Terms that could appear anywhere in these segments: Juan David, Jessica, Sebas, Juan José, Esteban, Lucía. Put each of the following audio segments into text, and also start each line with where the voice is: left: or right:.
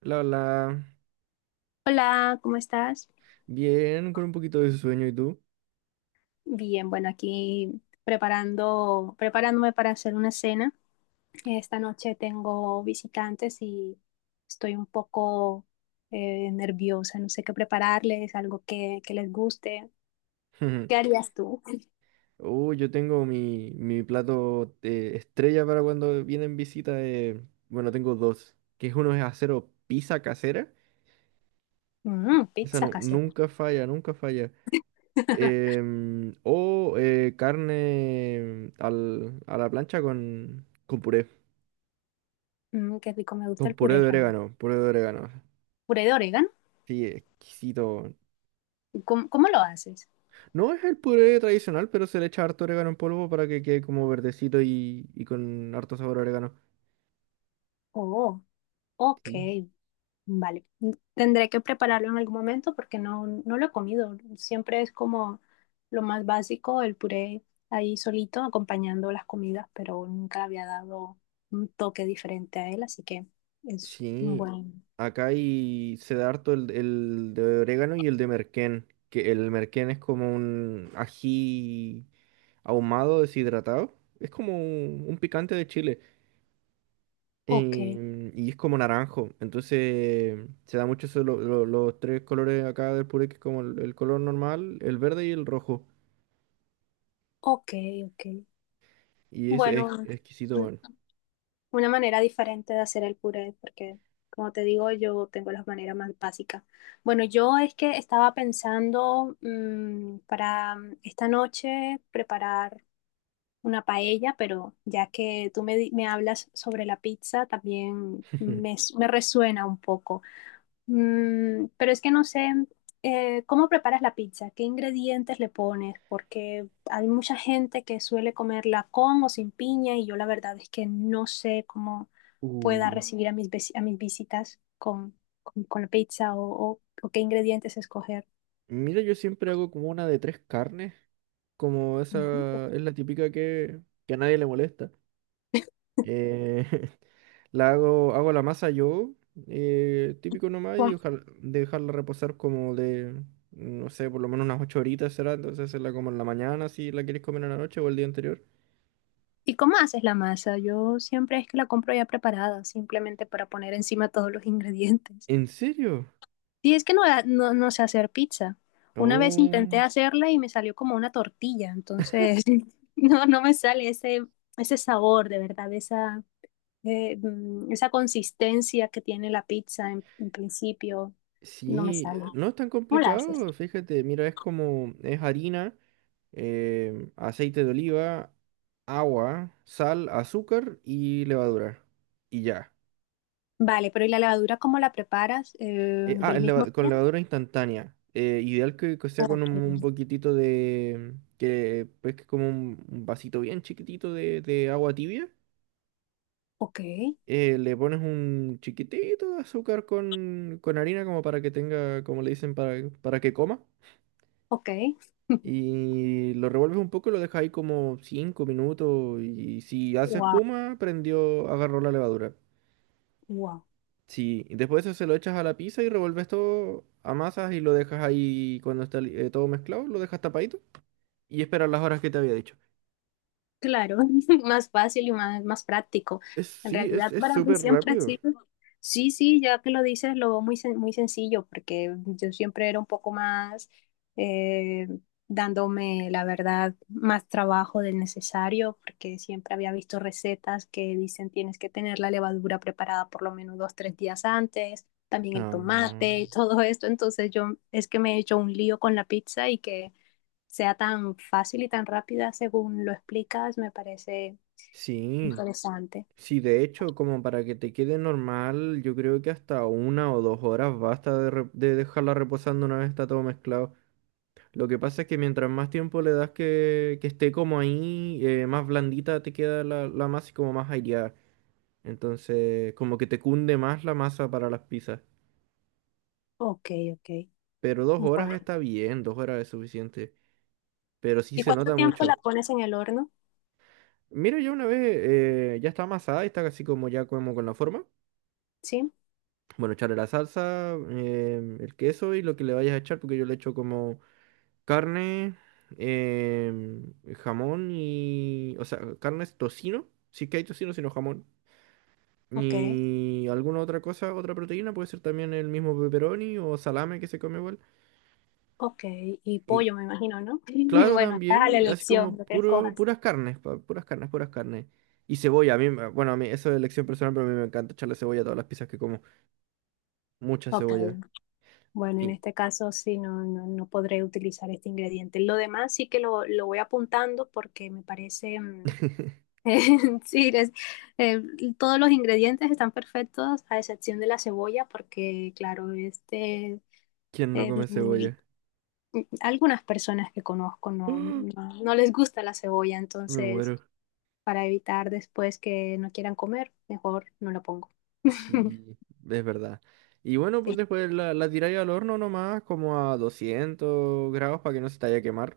right: La, la,
left: Hola, ¿cómo estás?
right: Bien, con un poquito de sueño, ¿y tú?
left: Bien, bueno, aquí preparándome para hacer una cena. Esta noche tengo visitantes y estoy un poco nerviosa, no sé qué prepararles, algo que les guste. ¿Qué harías tú?
right: Yo tengo mi plato estrella para cuando vienen visitas. Bueno, tengo dos, que uno es acero pizza casera.
left: Mm,
right: Esa
left: pizza
right: no,
left: casera.
right: nunca falla, nunca falla. O carne a la plancha con puré,
left: Mm, qué rico, me gusta
right: con
left: el
right: puré
left: puré
right: de
left: también.
right: orégano, puré de orégano.
left: ¿Puré de orégano?
right: Sí, exquisito.
left: ¿Cómo lo haces?
right: No es el puré tradicional, pero se le echa harto orégano en polvo para que quede como verdecito y con harto sabor a orégano.
left: Oh, ok.
right: Sí.
left: Vale, tendré que prepararlo en algún momento porque no lo he comido. Siempre es como lo más básico, el puré ahí solito acompañando las comidas, pero nunca le había dado un toque diferente a él, así que es un
right: Sí.
left: buen.
right: Acá se da harto el de orégano y el de merquén. Que el merquén es como un ají ahumado, deshidratado. Es como un picante de Chile.
left: Ok,
right: Y es como naranjo. Entonces se da mucho eso, los tres colores acá del puré, que es como el color normal, el verde y el rojo.
left: ok, ok.
right: Y es
left: Bueno,
right: exquisito,
left: un-
right: bueno.
left: una manera diferente de hacer el puré porque, como te digo, yo tengo las maneras más básicas. Bueno, yo es que estaba pensando para esta noche preparar una paella, pero ya que tú me hablas sobre la pizza, también me resuena un poco. Mm, pero es que no sé, ¿cómo preparas la pizza? ¿Qué ingredientes le pones? Porque hay mucha gente que suele comerla con o sin piña y yo la verdad es que no sé cómo pueda
right: Uh,
left: recibir a a mis visitas con la pizza o, o qué ingredientes escoger.
right: mira, yo siempre hago como una de tres carnes, como
left: Ujú.
right: esa es la típica que a nadie le molesta. Eh, hago la masa yo, típico nomás, y dejarla reposar como de, no sé, por lo menos unas 8 horitas será, entonces hacerla como en la mañana si la quieres comer en la noche o el día anterior.
left: ¿Y cómo haces la masa? Yo siempre es que la compro ya preparada, simplemente para poner encima todos los ingredientes.
right: ¿En serio?
left: Y es que no sé hacer pizza. Una vez intenté
right: Oh,
left: hacerla y me salió como una tortilla, entonces no me sale ese, ese sabor de verdad, esa, esa consistencia que tiene la pizza en principio, no me
right: sí,
left: sale.
right: no es tan
left: ¿Cómo la haces?
right: complicado, fíjate, mira, es como, es harina. Aceite de oliva, agua, sal, azúcar y levadura. Y ya.
left: Vale, pero ¿y la levadura cómo la preparas?
right: Eh, ah,
left: ¿Del
right: es
left: mismo
right: leva- con
left: día?
right: levadura instantánea. Ideal que sea con
left: Ok,
right: un poquitito de... que pues que como un vasito bien chiquitito de agua tibia.
left: ok.
right: Le pones un chiquitito de azúcar con harina como para que tenga, como le dicen, para que coma.
left: Ok.
right: Y lo revuelves un poco y lo dejas ahí como 5 minutos. Y si hace
left: Wow.
right: espuma, prendió, agarró la levadura.
left: Wow.
right: Sí, y después eso se lo echas a la pizza y revuelves todo, amasas y lo dejas ahí cuando está todo mezclado, lo dejas tapadito y esperas las horas que te había dicho.
left: Claro, más fácil y más práctico.
right: Es,
left: En
right: sí, es,
left: realidad
right: es
left: para mí
right: súper
left: siempre ha
right: rápido.
left: sido, sí, sí, ya que lo dices, lo veo muy sencillo, porque yo siempre era un poco más eh, dándome, la verdad, más trabajo del necesario, porque siempre había visto recetas que dicen tienes que tener la levadura preparada por lo menos dos, tres días antes, también el
right: Ah,
left: tomate y todo esto. Entonces yo es que me he hecho un lío con la pizza y que sea tan fácil y tan rápida según lo explicas, me parece
right: sí,
left: interesante.
right: sí, de hecho, como para que te quede normal, yo creo que hasta 1 o 2 horas basta de dejarla reposando una vez está todo mezclado. Lo que pasa es que mientras más tiempo le das que esté como ahí, más blandita te queda la masa y como más aireada. Entonces, como que te cunde más la masa para las pizzas.
left: Ok, ok.
right: Pero 2
left: Bueno.
right: horas
left: Bueno,
right: está bien, 2 horas es suficiente. Pero sí
left: ¿y
right: se
left: cuánto
right: nota
left: tiempo la
right: mucho.
left: pones en el horno?
right: Mira, ya una vez ya está amasada y está casi como ya como con la forma.
left: Sí,
right: Bueno, echarle la salsa, el queso y lo que le vayas a echar, porque yo le echo como carne, em, jamón y... O sea, carne es tocino. Si es que hay tocino, sino jamón.
left: ok,
right: Y alguna otra cosa, otra proteína, puede ser también el mismo pepperoni o salame que se come igual.
left: ok. Y
right: Y
left: pollo, me imagino, ¿no?
right: claro,
left: Bueno, estás a la
right: también, así
left: elección,
right: como
left: lo que escojas.
right: puras carnes, puras carnes, puras carnes. Y cebolla, bueno, a mí eso es elección personal, pero a mí me encanta echarle cebolla a todas las pizzas que como. Mucha
left: Ok.
right: cebolla.
left: Bueno, en
right: Y.
left: este caso sí, no podré utilizar este ingrediente. Lo demás sí que lo voy apuntando porque me parece, mm, Sí, eh, todos los ingredientes están perfectos, a excepción de la cebolla, porque, claro, este,
right: ¿Quién no
left: eh,
right: come
left: mm,
right: cebolla?
left: algunas personas que conozco no les gusta la cebolla,
right: Me
left: entonces,
right: muero.
left: para evitar después que no quieran comer, mejor no la pongo.
right: Sí, es verdad. Y bueno, pues
left: Sí.
right: después la tiráis al horno nomás, como a 200 grados para que no se te vaya a quemar.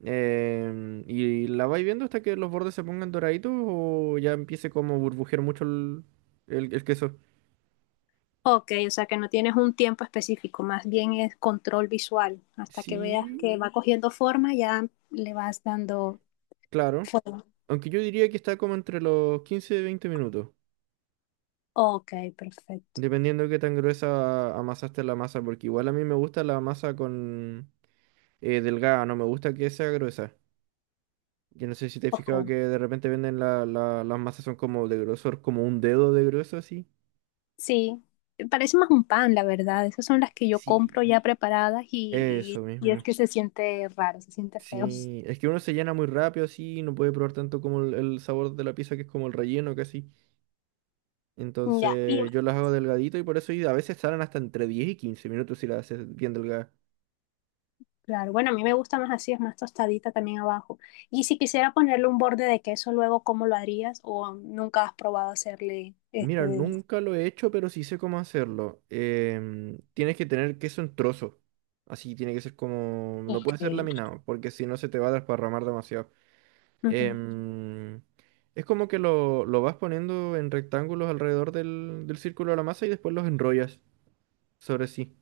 right: Y la vais viendo hasta que los bordes se pongan doraditos o ya empiece como a burbujear mucho el queso.
left: Ok, o sea que no tienes un tiempo específico, más bien es control visual. Hasta que veas
right: Sí,
left: que va cogiendo forma, ya le vas dando
right: claro.
left: forma.
right: Aunque yo diría que está como entre los 15 y 20 minutos,
left: Ok, perfecto.
right: dependiendo de qué tan gruesa amasaste la masa, porque igual a mí me gusta la masa con delgada, no me gusta que sea gruesa. Yo no sé si te has fijado
left: Ok.
right: que de repente venden las masas son como de grosor, como un dedo de grueso así.
left: Sí, parece más un pan, la verdad. Esas son las que yo compro
right: Sí.
left: ya preparadas
right: Eso
left: y es
right: mismo.
left: que se siente raro, se siente feo.
right: Sí, es que uno se llena muy rápido así, y no puede probar tanto como el sabor de la pizza que es como el relleno casi.
left: Ya, y
right: Entonces yo las hago delgadito y por eso y a veces salen hasta entre 10 y 15 minutos si las haces bien delgadas.
left: claro, bueno, a mí me gusta más así, es más tostadita también abajo. Y si quisiera ponerle un borde de queso luego, ¿cómo lo harías? ¿O nunca has probado hacerle este
right: Mira,
left: de...
right: nunca lo he hecho, pero sí sé cómo hacerlo. Tienes que tener queso en trozo. Así tiene que ser como. No puede ser
left: Ok.
right: laminado, porque si no se te va a desparramar demasiado.
left: Ujú.
right: Em, es como que lo vas poniendo en rectángulos alrededor del círculo de la masa y después los enrollas sobre sí.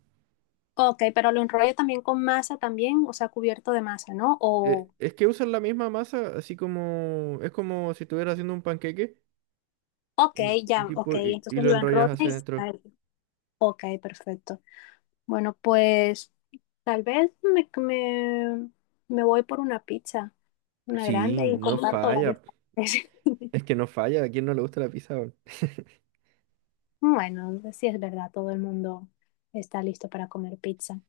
left: Ok, pero lo enrollo también con masa también, o sea, cubierto de masa, ¿no?
right: Eh,
left: O,
right: es que usan la misma masa, así como es como si estuvieras haciendo un panqueque
left: ok,
right: y
left: ya, ok,
right: tipo y
left: entonces
right: lo
left: lo
right: enrollas
left: enrollo y...
right: hacia adentro.
left: Ok, perfecto. Bueno, pues... Tal vez me voy por una pizza, una grande
right: Sí,
left: y
right: no
left: comparto varios
right: falla.
left: sabores.
right: Es que no falla. ¿A quién no le gusta la pizza, weón?
left: Bueno, sí es verdad, todo el mundo está listo para comer pizza.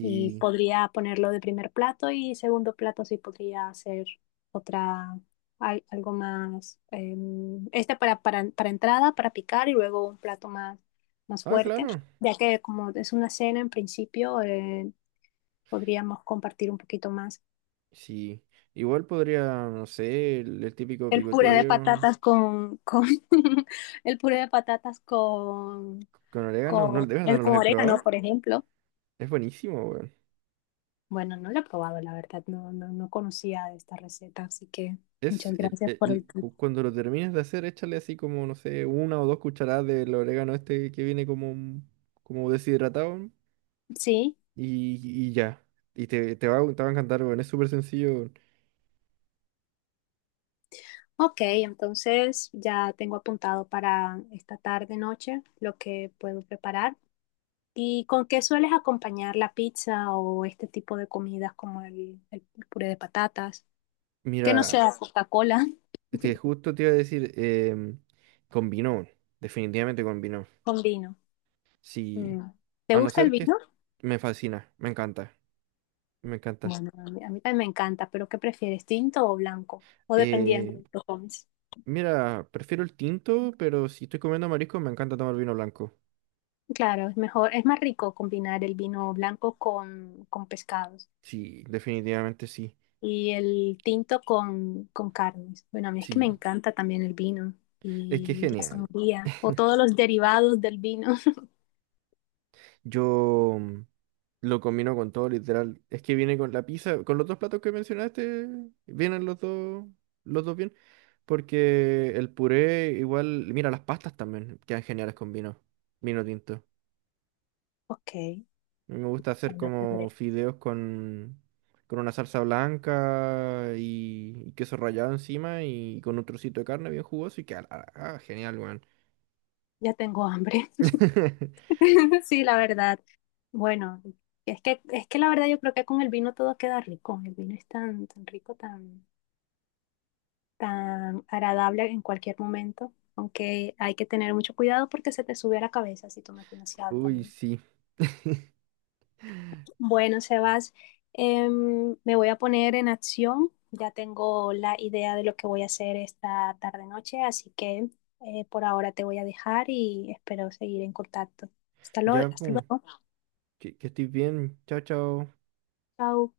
left: Y podría ponerlo de primer plato y segundo plato sí podría hacer otra, algo más, este para entrada, para picar y luego un plato más, más
right: Ah,
left: fuerte,
right: claro.
left: ya que como es una cena en principio, podríamos compartir un poquito más.
right: Sí. Igual podría, no sé, el típico
left: El puré de
right: picoteo
left: patatas con el puré de patatas
right: con orégano.
left: con,
right: No, de verdad
left: el,
right: no los
left: con
right: he
left: orégano,
right: probado.
left: por ejemplo.
right: Es buenísimo, weón.
left: Bueno, no lo he probado, la verdad, no conocía esta receta, así que
right: Es
left: muchas gracias por el tip.
right: cuando lo termines de hacer, échale así como, no sé, 1 o 2 cucharadas del orégano este que viene como, como deshidratado, ¿no?
left: Sí,
right: y, y ya. Y te te va a encantar, weón. Es súper sencillo, weón.
left: ok, entonces ya tengo apuntado para esta tarde, noche, lo que puedo preparar. ¿Y con qué sueles acompañar la pizza o este tipo de comidas como el puré de patatas? Que no
right: Mira,
left: sea Coca-Cola.
right: este, justo te iba a decir, combinó, weón. Definitivamente combinó.
left: Con vino.
right: Sí,
left: Mm. ¿Te
right: a no
left: gusta el
right: ser que
left: vino?
right: me fascina, me encanta, me encanta.
left: Bueno, a a mí también me encanta, pero ¿qué prefieres, tinto o blanco? O dependiendo
right: Eh,
left: de los hobbies.
right: mira, prefiero el tinto, pero si estoy comiendo marisco, me encanta tomar vino blanco.
left: Claro, es mejor, es más rico combinar el vino blanco con pescados
right: Sí, definitivamente sí.
left: y el tinto con carnes. Bueno, a mí es que me
right: Sí,
left: encanta también el vino
right: es que es
left: y la
right: genial.
left: sangría o todos los derivados del vino.
right: Yo lo combino con todo, literal. Es que viene con la pizza, con los dos platos que mencionaste, vienen los dos bien. Porque el puré, igual, mira, las pastas también quedan geniales con vino, vino tinto. A
left: Ok,
right: mí me gusta hacer
left: bueno,
right: como
left: tendré.
right: fideos con una salsa blanca y queso rallado encima y con un trocito de carne bien jugoso y queda ah, ah, genial, weón.
left: Ya tengo hambre. Sí, la verdad. Bueno, es que la verdad yo creo que con el vino todo queda rico. El vino es tan rico, tan... tan agradable en cualquier momento, aunque hay que tener mucho cuidado porque se te sube a la cabeza si tomas demasiado
right: Uy,
left: también.
right: sí.
left: Bueno, Sebas, me voy a poner en acción. Ya tengo la idea de lo que voy a hacer esta tarde-noche, así que por ahora te voy a dejar y espero seguir en contacto. Hasta luego.
right: Ya,
left: Hasta
right: po.
left: luego.
right: Que estés bien. Chao, chao.
left: Chao.